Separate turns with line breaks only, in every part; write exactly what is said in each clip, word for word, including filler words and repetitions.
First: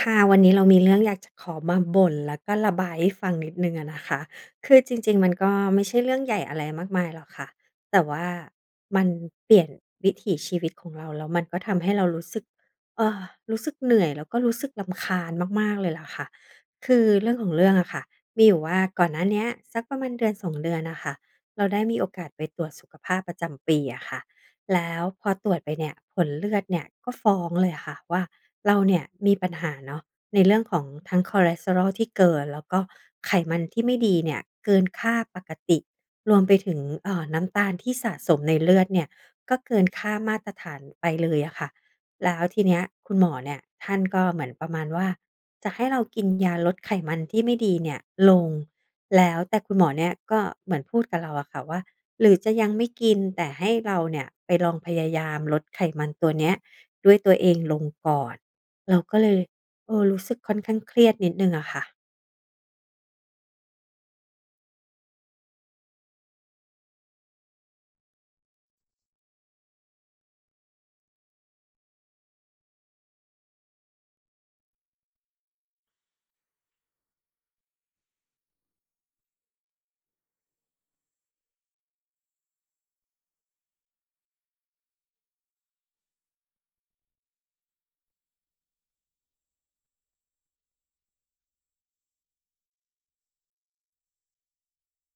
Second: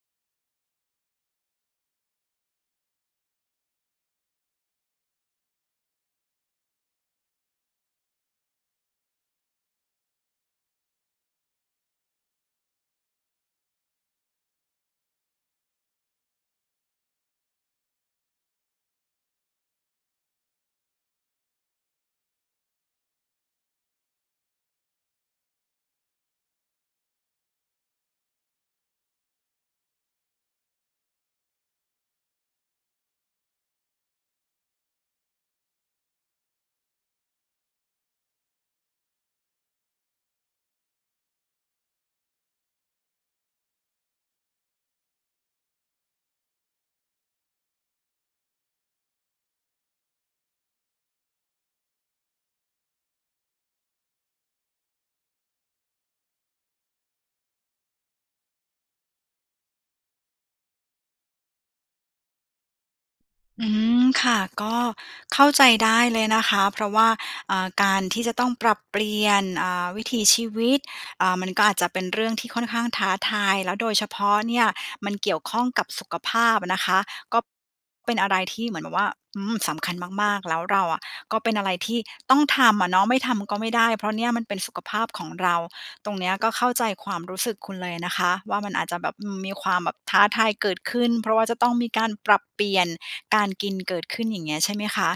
ค่ะวันนี้เรามีเรื่องอยากจะขอมาบ่นแล้วก็ระบายให้ฟังนิดหนึ่งอะนะคะคือจริงๆมันก็ไม่ใช่เรื่องใหญ่อะไรมากมายหรอกค่ะแต่ว่ามันเปลี่ยนวิถีชีวิตของเราแล้วมันก็ทำให้เรารู้สึกเออรู้สึกเหนื่อยแล้วก็รู้สึกรำคาญมากๆเลยล่ะค่ะคือเรื่องของเรื่องอะค่ะมีอยู่ว่าก่อนหน้าเนี้ยสักประมาณเดือนสองเดือนน่ะค่ะเราได้มีโอกาสไปตรวจสุขภาพประจำปีอะค่ะ แล้วพอตรวจไปเนี่ยผลเลือดเนี่ยก็ฟ้องเลยค่ะว่าเราเนี่ยมีปัญหาเนาะในเรื่องของทั้งคอเลสเตอรอลที่เกินแล้วก็ไขมันที่ไม่ดีเนี่ยเกินค่าปกติรวมไปถึงเอ่อน้ำตาลที่สะสมในเลือดเนี่ยก็เกินค่ามาตรฐานไปเลยอะค่ะแล้วทีเนี้ยคุณหมอเนี่ยท่านก็เหมือนประมาณว่าจะให้เรากินยาลดไขมันที่ไม่ดีเนี่ยลง แล้วแต่คุณหมอเนี่ยก็เหมือนพูดกับเราอะค่ะว่าหรือจะยังไม่กินแต่ให้เราเนี่ยไปลองพยายามลดไขมันตัวเนี้ยด้วยตัวเองลงก่อนเราก็เลยเออรู้สึกค่อนข้างเครียดนิดหนึ่งอะค่ะ
อืมค่ะก็เข้าใจได้เลยนะคะเพราะว่าอ่าการที่จะต้องปรับเปลี่ยนอ่าวิถีชีวิตอ่ามันก็อาจจะเป็นเรื่องที่ค่อนข้างท้าทายแล้วโดยเฉพาะเนี่ยมันเกี่ยวข้องกับสุขภาพนะคะก็เป็นอะไรที่เหมือนแบบว่าอืมสำคัญมากๆแล้วเราอ่ะก็เป็นอะไรที่ต้องทำอะเนาะไม่ทำก็ไม่ได้เพราะเนี่ยมันเป็นสุขภาพของเรา ตรงเนี้ยก็เข้าใจความรู้สึกคุณเลยนะคะว่ามันอาจจะแบบอืมมีความแบบท้าทายเกิดขึ้นเพราะว่าจะต้องมีการปรับเปลี่ยนการกินเกิดขึ้นอย่างเงี้ยใช่ไหมคะ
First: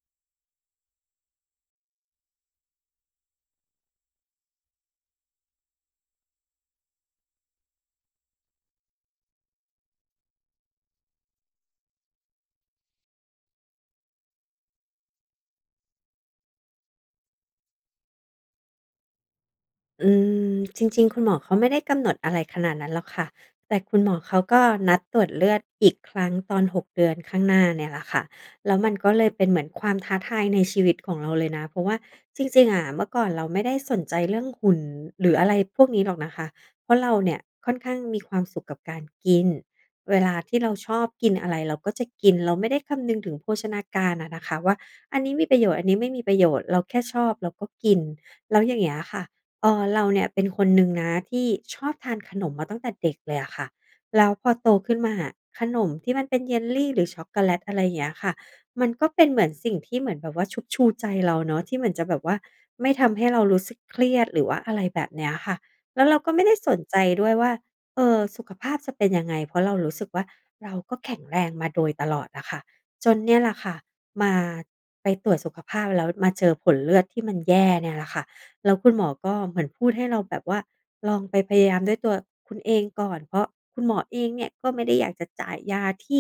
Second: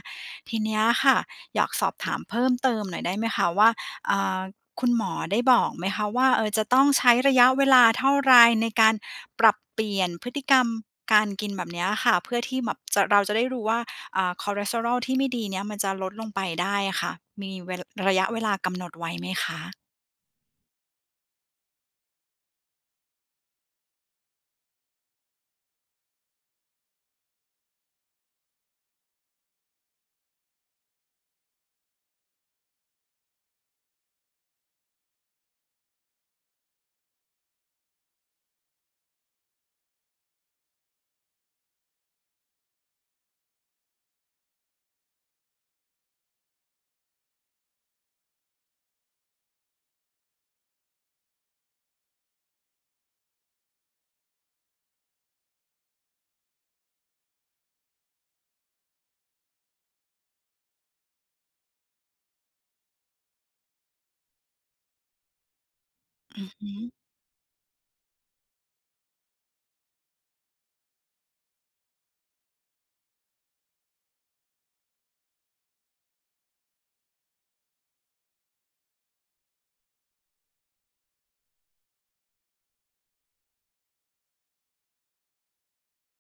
ทีเนี้ยค่ะอยากสอบถามเพิ่มเติมหน่อยได้ไหมคะว่าอ่าคุณหมอได้บอกไหมคะว่าเออจะต้องใช้ระยะเวลาเท่าไรในการปรับเปลี่ยนพฤติกรรมการกินแบบเนี้ยค่ะเพื่อที่แบบจะเราจะได้รู้ว่าอ่าคอเลสเตอรอลที่ไม่ดีเนี้ยมันจะลดลงไปได้ค่ะมีเวลาระยะเวลากำหนดไว้ไหมคะ
อืมจริงๆคุณหมอเขาไม่ได้กำหนดอะไรขนาดนั้นหรอกค่ะแต่คุณหมอเขาก็นัดตรวจเลือดอีกครั้งตอนหกเดือนข้างหน้าเนี่ยแหละค่ะแล้วมันก็เลยเป็นเหมือนความท้าทายในชีวิตของเราเลยนะเพราะว่าจริงๆอะเมื่อก่อนเราไม่ได้สนใจเรื่องหุ่นหรืออะไรพวกนี้หรอกนะคะเพราะเราเนี่ยค่อนข้างมีความสุขกับการกินเวลาที่เราชอบกินอะไรเราก็จะกินเราไม่ได้คำนึงถึงโภชนาการอะนะคะว่าอันนี้มีประโยชน์อันนี้ไม่มีประโยชน์เราแค่ชอบเราก็กินแล้วอย่างเงี้ยค่ะ เออเราเนี่ยเป็นคนหนึ่งนะที่ชอบทานขนมมาตั้งแต่เด็กเลยอะค่ะแล้วพอโตขึ้นมาขนมที่มันเป็นเยลลีหรือช็อกโกแลตอะไรอย่างเงี้ยค่ะมันก็เป็นเหมือนสิ่งที่เหมือนแบบว่าชุบชูใจเราเนาะที่เหมือนจะแบบว่าไม่ทำให้เรารู้สึกเครียดหรือว่าอะไรแบบเนี้ยค่ะแล้วเราก็
อื
ไม่ได้สน
ม
ใจด้วยว่าเออสุขภาพจะเป็นยังไงเพราะเรารู้สึกว่าเราก็แข็งแรงมาโดยตลอดอะค่ะจนเนี่ยแหละค่ะมาไปตรวจสุขภาพแล้วมาเจอผลเลือดที่มันแย่เนี่ยแหละค่ะ แล้วคุณหมอก็เหมือนพูดให้เราแบบว่าลองไปพยายามด้วยตัวคุณเองก่อนเพราะคุณหมอเองเนี่ยก็ไม่ได้อยากจะจ่ายยาที่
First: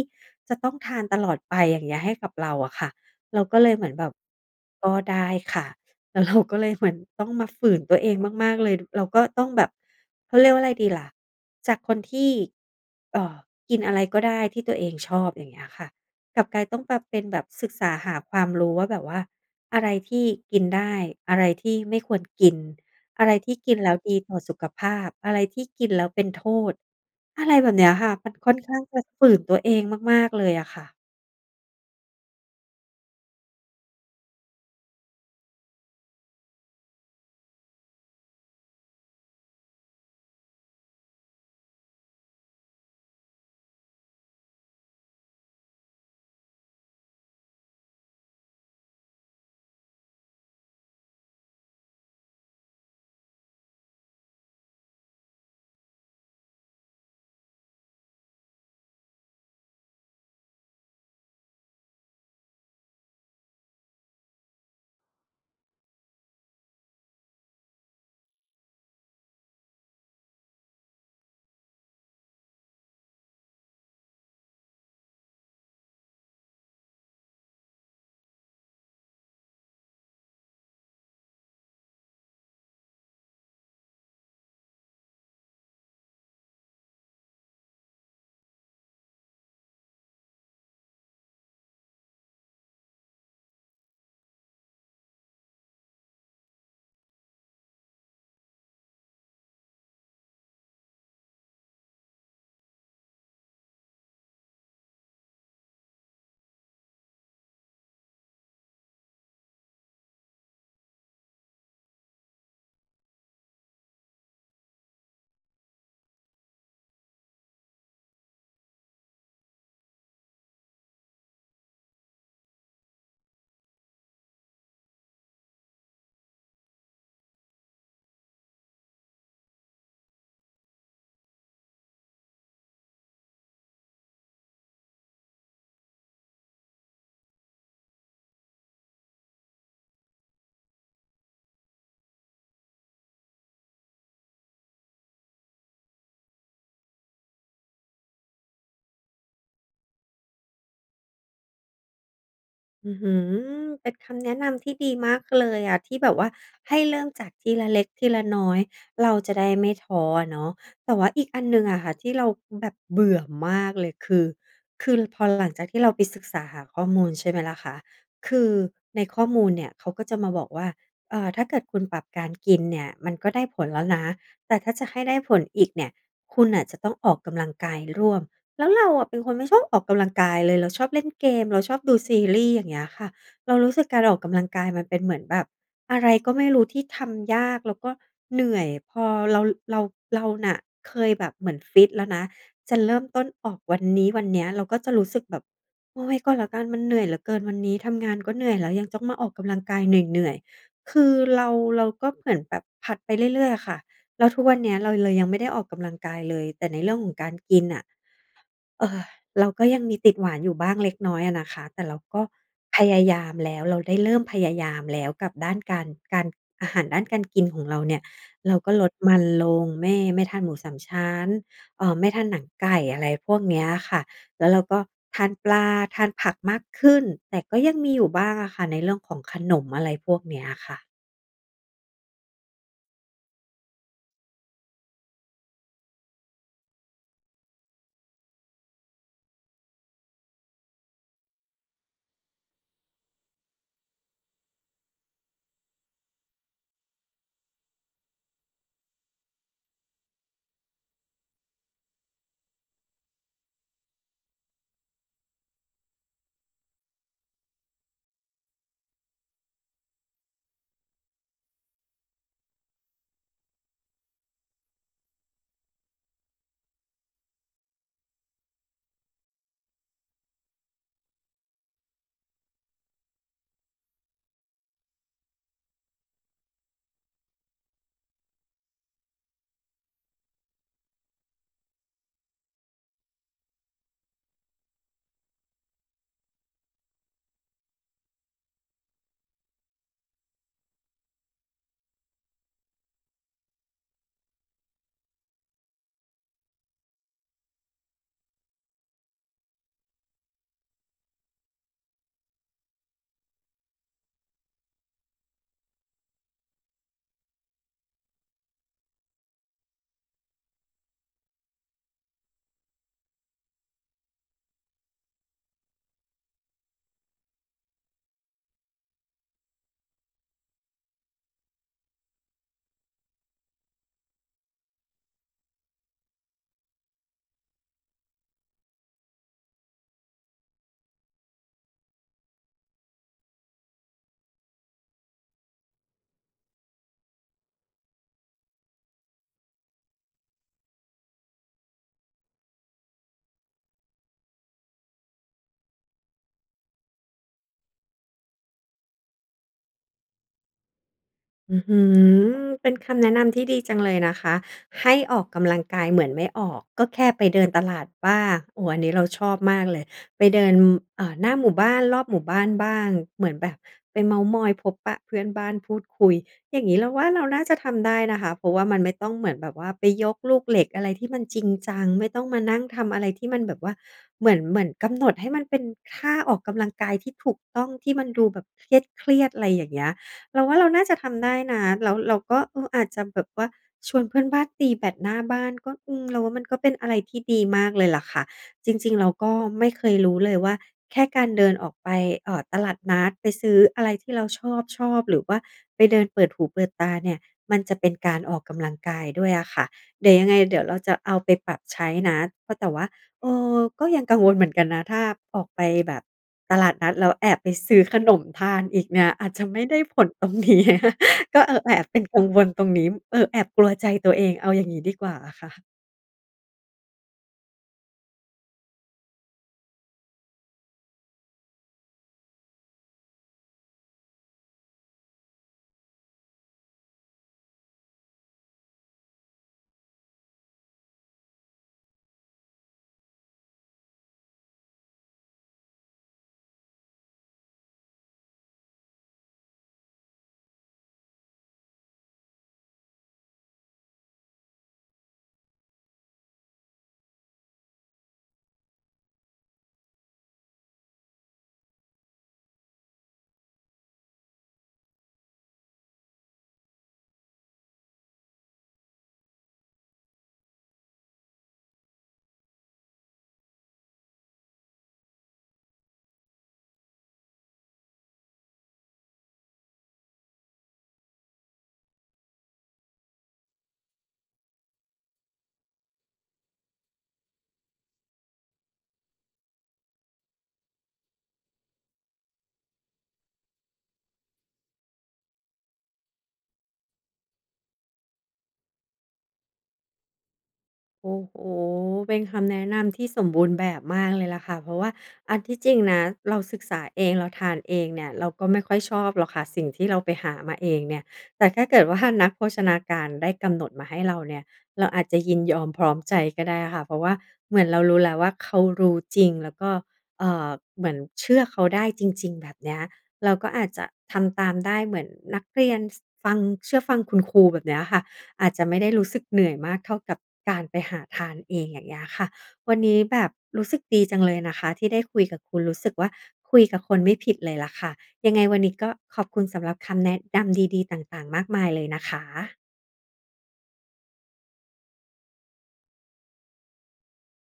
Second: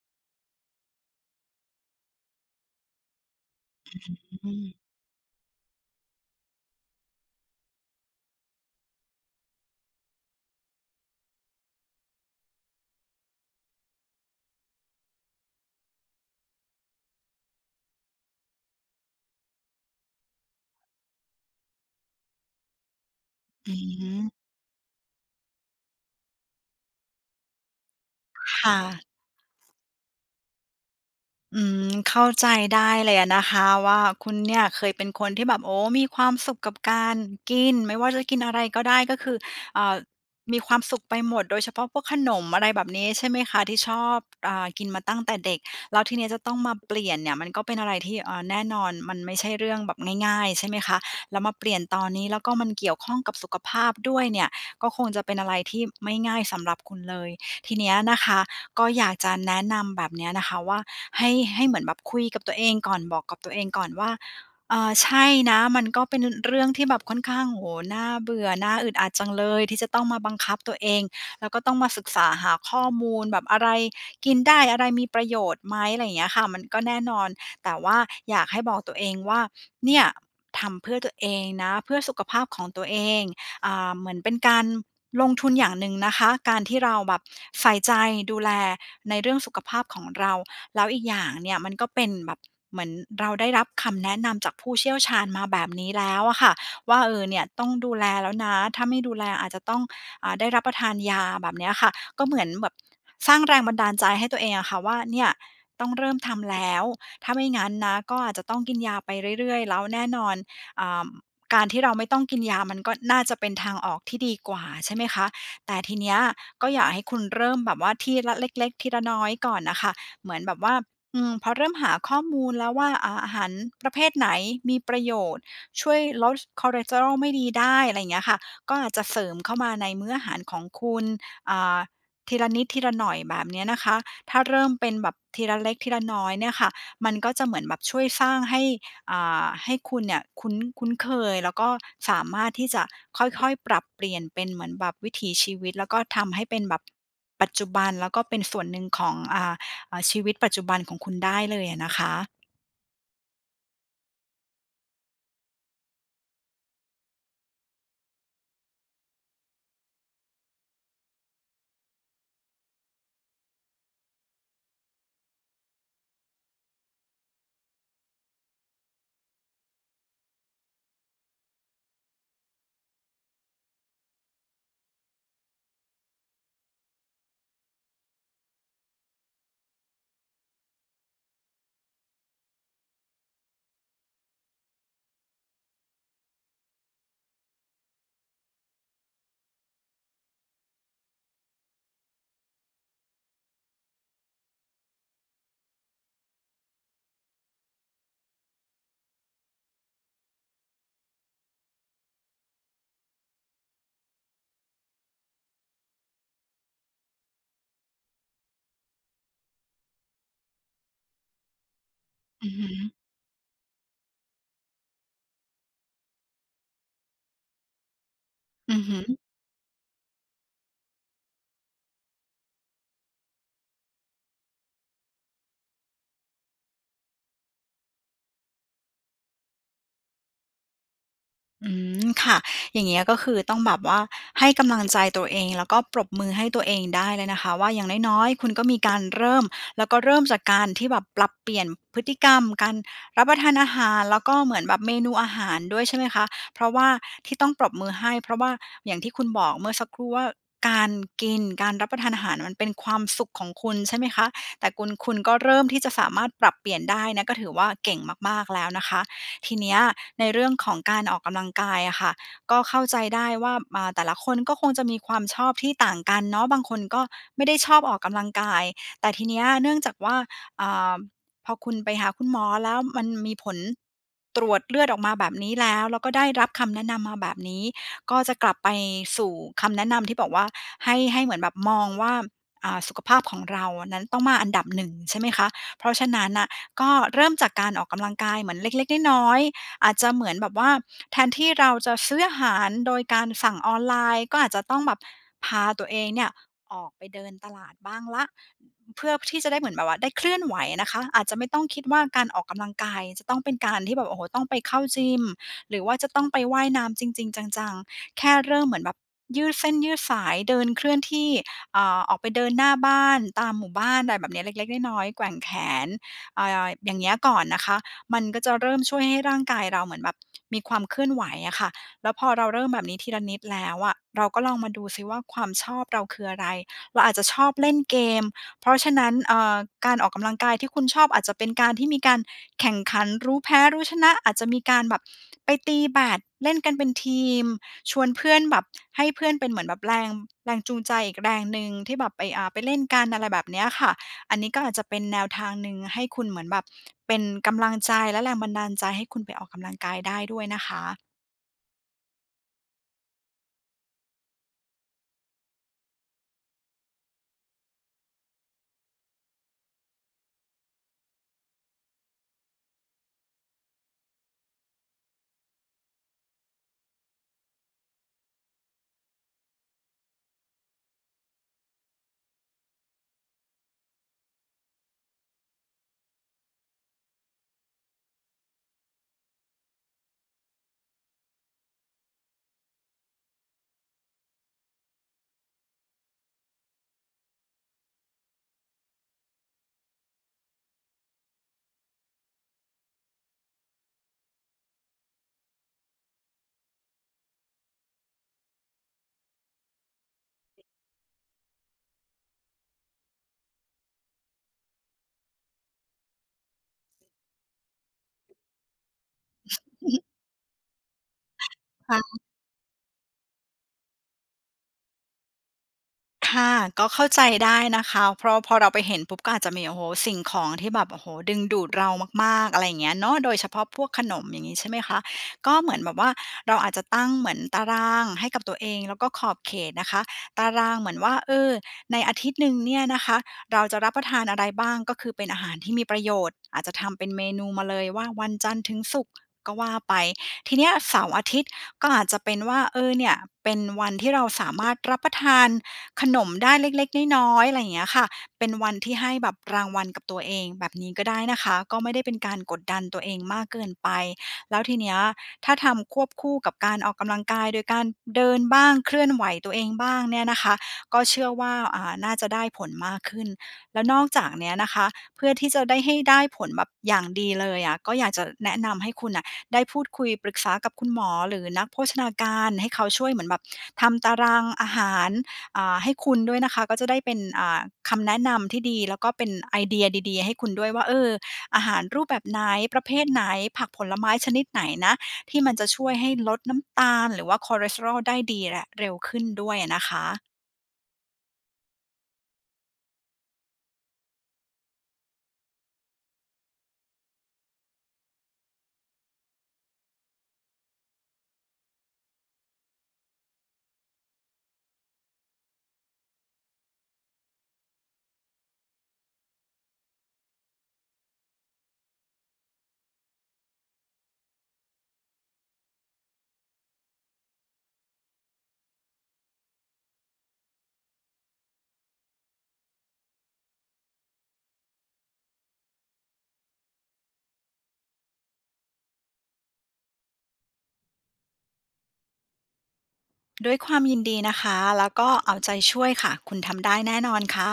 จะต้องทานตลอดไปอย่างเงี้ยให้กับเราอะค่ะเราก็เลยเหมือนแบบ
อืม
ก็ได้ค่ะแล้ว เราก็เลยเหมือนต้องมาฝืนตัวเองมากๆเลยเราก็ต้องแบบเขาเรียกว่าอะไรดีล่ะจากคนที่เอ่อกินอะไรก็ได้ที่ตัวเองชอบอย่างเงี้ยค่ะ กลับกลายต้องมาเป็นแบบศึกษาหาความรู้ว่าแบบว่าอะไรที่กินได้อะไรที่ไม่ควรกินอะไรที่กิ
อื
นแล้วดีต่อ
ม
สุขภาพอะไรที่กินแล้วเป็นโทษอะไรแบบเนี้ยค่ะมันค่อนข้า
ค่ะ
งจะฝืนตัวเองมากๆเลยอะค่ะ
อืมเข้าใจได้เลยอะนะคะว่าคุณเนี่ยเคยเป็นคนที่แบบโอ้มีความสุขกับการกินไม่ว่าจะกินอะไรก็ได้ก็คือเอ่อมีความสุขไปหมดโดยเฉพาะพวกขนมอะไรแบบนี้ใช่ไหมคะที่ชอบอ่ากินมาตั้งแต่เด็กแล้วทีเนี้ยจะต้องมาเปลี่ยนเนี่ยมันก็เป็นอะไรที่อ่าแน่นอนมันไม่ใช่เรื่องแบบง่ายๆใช่ไหมคะแล้วมาเปลี่ยนตอนนี้แล้วก็มันเกี่ยวข้องกับสุขภาพด้วยเนี่ยก็คงจะเป็นอะไรที่ไม่ง่ายสำหรับคุณเลยทีเนี้ยนะคะ ก็อยากจะแนะนำแบบเนี้ยนะคะว่าให้ให้เหมือนแบบคุยกับตัวเองก่อนบอกกับตัวเองก่อนว่าเอ่อใช่นะมันก็เป็นเรื่องที่แบบค่อนข้างโอ้โฮน่าเบื่อน่าอึดอัดจังเลยที่จะต้องมาบังคับตัวเองแล้วก็ต้องมาศึกษาหาข้อมูลแบบอะไรกินได้อะไรมีประโยชน์ไหมอะไรอย่างเงี้ยค่ะมันก็แน่นอนแต่ว่าอยากให้บอกตัวเองว่าเนี่ยทำเพื่อตัวเองนะเพื่อสุขภาพของตัวเองอ่าเหมือนเป็นการ ลงทุนอย่างหนึ่งนะคะการที่เราแบบใส่ใจดูแลในเรื่องสุขภาพของเราแล้วอีกอย่างเนี่ยมันก็เป็นแบบเหมือนเราได้รับคำแนะนำจากผู้เชี่ยวชาญมาแบบนี้แล้วอะค่ะว่าเออเนี่ยต้องดูแลแล้วนะถ้าไม่ดูแลอาจจะต้องอ่าได้รับประทานยาแบบเนี้ยค่ะก็เหมือนแบบสร้างแรงบันดาลใจให้ตัวเองอะค่ะว่าเนี่ยต้องเริ่มทำแล้วถ้าไม่งั้นนะก็อาจจะต้องกินยาไปเรื่อยๆแล้วแน่นอนอ่า การที่เราไม่ต้องกินยามันก็น่าจะเป็นทางออกที่ดีกว่าใช่ไหมคะแต่ทีเนี้ยก็อยากให้คุณเริ่มแบบว่าทีละเล็กๆทีละน้อยก่อนน่ะค่ะเหมือนแบบว่าอืมพอเริ่มหาข้อมูลแล้วว่าอ่าอาหารประเภทไหนมีประโยชน์ช่วยลดคอเลสเตอรอลไม่ดีได้อะไรอย่างเงี้ยค่ะก็อาจจะเสริมเข้ามาในมื้ออาหารของคุณอ่าทีละนิดทีละหน่อยแบบเนี้ยนะคะถ้าเริ่มเป็นแบบทีละเล็กทีละน้อยเนี่ยค่ะมันก็จะเหมือนแบบช่วยสร้างให้ อ่าให้คุณเนี่ยคุ้นคุ้นเคยแล้วก็สามารถที่จะค่อยๆปรับเปลี่ยนเป็นเหมือนแบบวิถีชีวิตแล้วก็ทำให้เป็นแบบปัจจุบันแล้วก็เป็นส่วนหนึ่งของอ่าอ่าชีวิตปัจจุบันของคุณได้เลยอะนะคะ
อื้อหือเป็นคำแนะนำที่ดีมากเลยอ่ะที่แบบว่าให้เริ่มจากทีละเล็กทีละน้อยเราจะได้ไม่ท้อเนาะแต่ว่าอีกอันหนึ่งอะค่ะที่เราแบบเบื่อมากเลยคือคือพอหลังจากที่เราไปศึกษาหาข้อมูลใช่ไหมล่ะคะคือในข้อมูลเนี่ยเขาก็จะมาบอกว่าเอ่อถ้าเกิดคุณปรับการกินเนี่ยมันก็ได้ผลแล้วนะแต่ถ้าจะให้ได้ผลอีกเนี่ยคุณอ่ะจะต้องออกกำลังกายร่วม แล้วเราอะเป็นคนไม่ชอบออกกำลังกายเลยเราชอบเล่นเกมเราชอบดูซีรีส์อย่างเงี้ยค่ะเรารู้สึกการออกกำลังกายมันเป็นเหมือนแบบอะไรก็ไม่รู้ที่ทำยากแล้วก็เหนื่อยพอเราเราเราน่ะเคยแบบเหมือนฟิตแล้วนะจะเริ่มต้นออกวันนี้วันเนี้ยเราก็จะรู้สึกแบบโอ๊ยก็แล้วกันมันเหนื่อยเหลือเกินวันนี้ทำงานก็เหนื่อยแล้วยังต้องมาออกกำลังกายเหนื่อยๆคือเราเราก็เหมือนแบบผลัดไปเรื่อยๆอะค่ะแล้วทุกวันเนี้ยเราเลยยังไม่ได้ออกกำลังกายเลยแต่ในเรื่องของการกินน่ะ เออเราก็ยังมีติดหวานอยู่บ้างเล็กน้อยอะนะคะแต่เราก็
อือหื
พยายามแล้วเราได้เริ่มพยายามแล้วกับด้านการการอาหารด้านการกินของเราเนี่ยเราก็
ออื
ล
อ
ด
หือ
มันลงไม่ไม่ทานหมูสามชั้นเอ่อไม่ทานหนังไก่อะไรพวกเนี้ยอะค่ะแล้วเราก็ทานปลาทานผักมากขึ้นแต่ก็ยังมีอยู่บ้างอะค่ะในเรื่องของขนมอะไรพวกเนี้ยอะค่ะ
อืมค่ะอย่างเงี้ยก็คือต้องแบบว่าให้กำลังใจตัวเองแล้วก็ปรบมือให้ตัวเองได้เลยนะคะว่าอย่างน้อยๆคุณก็มีการเริ่มแล้วก็เริ่มจากการที่แบบปรับเปลี่ยนพฤติกรรมการรับประทานอาหารแล้วก็เหมือนแบบเมนูอาหารด้วยใช่ไหมคะเพราะว่าที่ต้องปรบมือให้เพราะว่าอย่างที่คุณบอกเมื่อสักครู่ว่าการกินการรับประทานอาหารมันเป็นความสุขของคุณใช่ไหมคะแต่คุณคุณก็เริ่มที่จะสามารถปรับเปลี่ยนได้นะก็ถือว่าเก่งมากๆแล้วนะคะ ทีเนี้ยในเรื่องของการออกกำลังกายอะค่ะก็เข้าใจได้ว่าอ่าแต่ละคนก็คงจะมีความชอบที่ต่างกันเนาะบางคนก็ไม่ได้ชอบออกกำลังกายแต่ทีเนี้ยเนื่องจากว่าอ่าพอคุณไปหาคุณหมอแล้วมันมีผลตรวจเลือดออกมาแบบนี้แล้วแล้วก็ได้รับคำแนะนำมาแบบนี้ก็จะกลับไปสู่คำแนะนำที่บอกว่าให้ให้เหมือนแบบมองว่าอ่าสุขภาพของเรานั้นต้องมาอันดับหนึ่งใช่ไหมคะเพราะฉะนั้นน่ะ ก็เริ่มจากการออกกำลังกายเหมือนเล็กๆน้อยๆอาจจะเหมือนแบบว่าแทนที่เราจะซื้ออาหารโดยการสั่งออนไลน์ก็อาจจะต้องแบบพาตัวเองเนี่ยออกไปเดินตลาดบ้างละเพื่อที่จะได้เหมือนแบบว่าได้เคลื่อนไหวนะคะอาจจะไม่ต้องคิดว่าการออกกำลังกายจะต้องเป็นการที่แบบโอ้โหต้องไปเข้ายิมหรือว่าจะต้องไปว่ายน้ำจริงๆจังๆแค่เริ่มเหมือนแบบยืดเส้นยืดสายเดินเคลื่อนที่เอ่าออกไปเดินหน้าบ้านตามหมู่บ้านอะไรแบบเนี้ยเล็กๆน้อยๆแกว่งแขน อ่าอย่างเงี้ยก่อนนะคะ มันก็จะเริ่มช่วยให้ร่างกายเราเหมือนแบบมีความเคลื่อนไหวอะค่ะแล้วพอเราเริ่มแบบนี้ทีละนิดแล้วอะเราก็ลองมาดูซิว่าความชอบเราคืออะไร เราอาจจะชอบเล่นเกม เพราะฉะนั้นเอ่อการออกกำลังกายที่คุณชอบอาจจะเป็นการที่มีการแข่งขันรู้แพ้รู้ชนะ อาจจะมีการแบบไปตีแบดเล่นกันเป็นทีม ชวนเพื่อนแบบให้เพื่อนเป็นเหมือนแบบแรงแรงจูงใจอีกแรงหนึ่งที่แบบไปอ่าไปเล่นกันอะไรแบบเนี้ยค่ะ อันนี้ก็อาจจะเป็นแนวทางหนึ่งให้คุณเหมือนแบบเป็นกำลังใจและแรงบันดาลใจให้คุณไปออกกำลังกายได้ด้วยนะคะ
อื้อฮือเป็นคำแนะนำที่ดีจังเลยนะคะให้ออกกำลังกายเหมือนไม่ออกก็แค่ไปเดินตลาดบ้างโอ้อันนี้เราชอบมากเลยไปเดินเอ่อหน้าหมู่บ้านรอบหมู่บ้านบ้างเหมือนแบบไปเม้าท์มอยพบปะเพื่อนบ้านพูดคุยอย่างงี้เราว่าเราน่าจะทำได้นะคะเพราะว่ามันไม่ต้องเหมือนแบบว่าไปยกลูกเหล็กอะไรที่มันจริงจังไม่ต้องมานั่งทำอะไรที่มันแบบว่าเหมือนเหมือนกำหนดให้มันเป็นท่าออกกำลังกายที่ถูกต้องที่มันดูแบบเครียดๆอะไรอย่างเงี้ย เราว่าเราน่าจะทำได้นะแล้วเราก็เอออาจจะแบบว่าชวนเพื่อนบ้านตีแบดหน้าบ้านก็อืมเราว่ามันก็เป็นอะไรที่ดีมากเลยล่ะค่ะจริงๆเราก็ไม่เคยรู้เลยว่าแค่การเดินออกไปเอ่อตลาดนัดไปซื้ออะไรที่เราชอบๆหรือว่าไปเดินเปิดหูเปิดตาเนี่ยมันจะเป็นการออกกำลังกายด้วยอะค่ะเดี๋ยวยังไงเดี๋ยวเราจะเอาไปปรับใช้นะเพราะแต่ว่า เออก็ยังกังวลเหมือนกันนะถ้าออกไปแบบตลาดนัดแล้วแอบไปซื้อขนมทานอีกเนี่ยอาจจะไม่ได้
อือ
ผ
ฮึ
ลตรงนี้ ก็เออแอบเป็น
ค่ะ
กังวลตรงนี้เออแอบกลัวใจตัวเองเอาอย่างงี้ดีกว่าอะค่ะ
ค่ะก็เข้าใจได้นะคะเพราะพอเราไปเห็นปุ๊บก็อาจจะมีโอ้โฮสิ่งของที่แบบโอ้โฮดึงดูดเรามากๆอะไรอย่างเงี้ยเนาะโดยเฉพาะพวกขนมอย่างงี้ใช่ไหมคะก็เหมือนแบบว่าเราอาจจะตั้งเหมือนตารางให้กับตัวเองแล้วก็ขอบเขตนะคะตารางเหมือนว่าเออในอาทิตย์หนึ่งเนี่ยนะคะเราจะรับประทานอะไรบ้างก็คือเป็นอาหารที่มีประโยชน์อาจจะทำเป็นเมนูมาเลยว่าวันจันทร์ถึงศุกร์ก็ว่าไปทีเนี้ยเสาร์อาทิตย์ก็อาจจะเป็นว่าเออเนี่ยเป็นวันที่เราสามารถรับประทาน ขนมได้เล็กๆน้อยๆอะไรอย่างเงี้ยค่ะเป็นวันที่ให้แบบรางวัลกับตัวเองแบบนี้ก็ได้นะคะก็ไม่ได้เป็นการกดดันตัวเองมากเกินไปแล้วทีเนี้ยถ้าทำควบคู่กับการออกกำลังกายโดยการเดินบ้างเคลื่อนไหวตัวเองบ้างเนี่ยนะคะก็เชื่อว่าอ่าน่าจะได้ผลมากขึ้นแล้วนอกจากเนี้ยนะคะเพื่อที่จะได้ให้ได้ผลแบบอย่างดีเลยอะก็อยากจะแนะนำให้คุณอ่ะได้พูดคุยปรึกษากับคุณหมอหรือนักโภชนาการให้เขาช่วยเหมือนแบบทำตารางอาหาร อ่าให้คุณด้วยนะคะก็จะได้เป็นอ่าคำแนะนำที่ดีแล้วก็เป็นไอเดียดีๆให้คุณด้วยว่าเอออาหารรูปแบบไหนประเภทไหนผักผลไม้ชนิดไหนนะที่มันจะช่วยให้ลดน้ำตาลหรือว่าคอเลสเตอรอลได้ดีและเร็วขึ้นด้วยอะนะคะ
โอ้โหเป็นคำแนะนำที่สมบูรณ์แบบมากเลยล่ะค่ะเพราะว่าอันที่จริงนะเราศึกษาเองเราทานเองเนี่ยเราก็ไม่ค่อยชอบหรอกค่ะสิ่งที่เราไปหามาเองเนี่ยแต่ถ้าเกิดว่านักโภชนาการได้กำหนดมาให้เราเนี่ยเราอาจจะยินยอมพร้อมใจก็ได้ค่ะเพราะว่าเหมือนเรารู้แล้วว่าเขารู้จริงแล้วก็เอ่อเหมือนเชื่อเขาได้จริงๆแบบเนี้ยเราก็อาจจะทำตามได้เหมือนนักเรียนฟังเชื่อฟังคุณครูแบบเนี้ยค่ะ อาจจะไม่ได้รู้สึกเหนื่อยมากเท่ากับการไปหาทานเองอย่างเงี้ยค่ะวันนี้แบบรู้สึกดีจังเลยนะคะที่ได้คุยกับคุณรู้สึกว่าคุยกับคนไม่ผิดเลยล่ะค่ะยังไงวันนี้ก็ขอบคุณสำหรับคำแนะนำดีๆต่างๆมากมายเลยนะคะ
ด้วยความยินดีนะคะแล้วก็เอาใจช่วยค่ะคุณทำได้แน่นอนค่ะ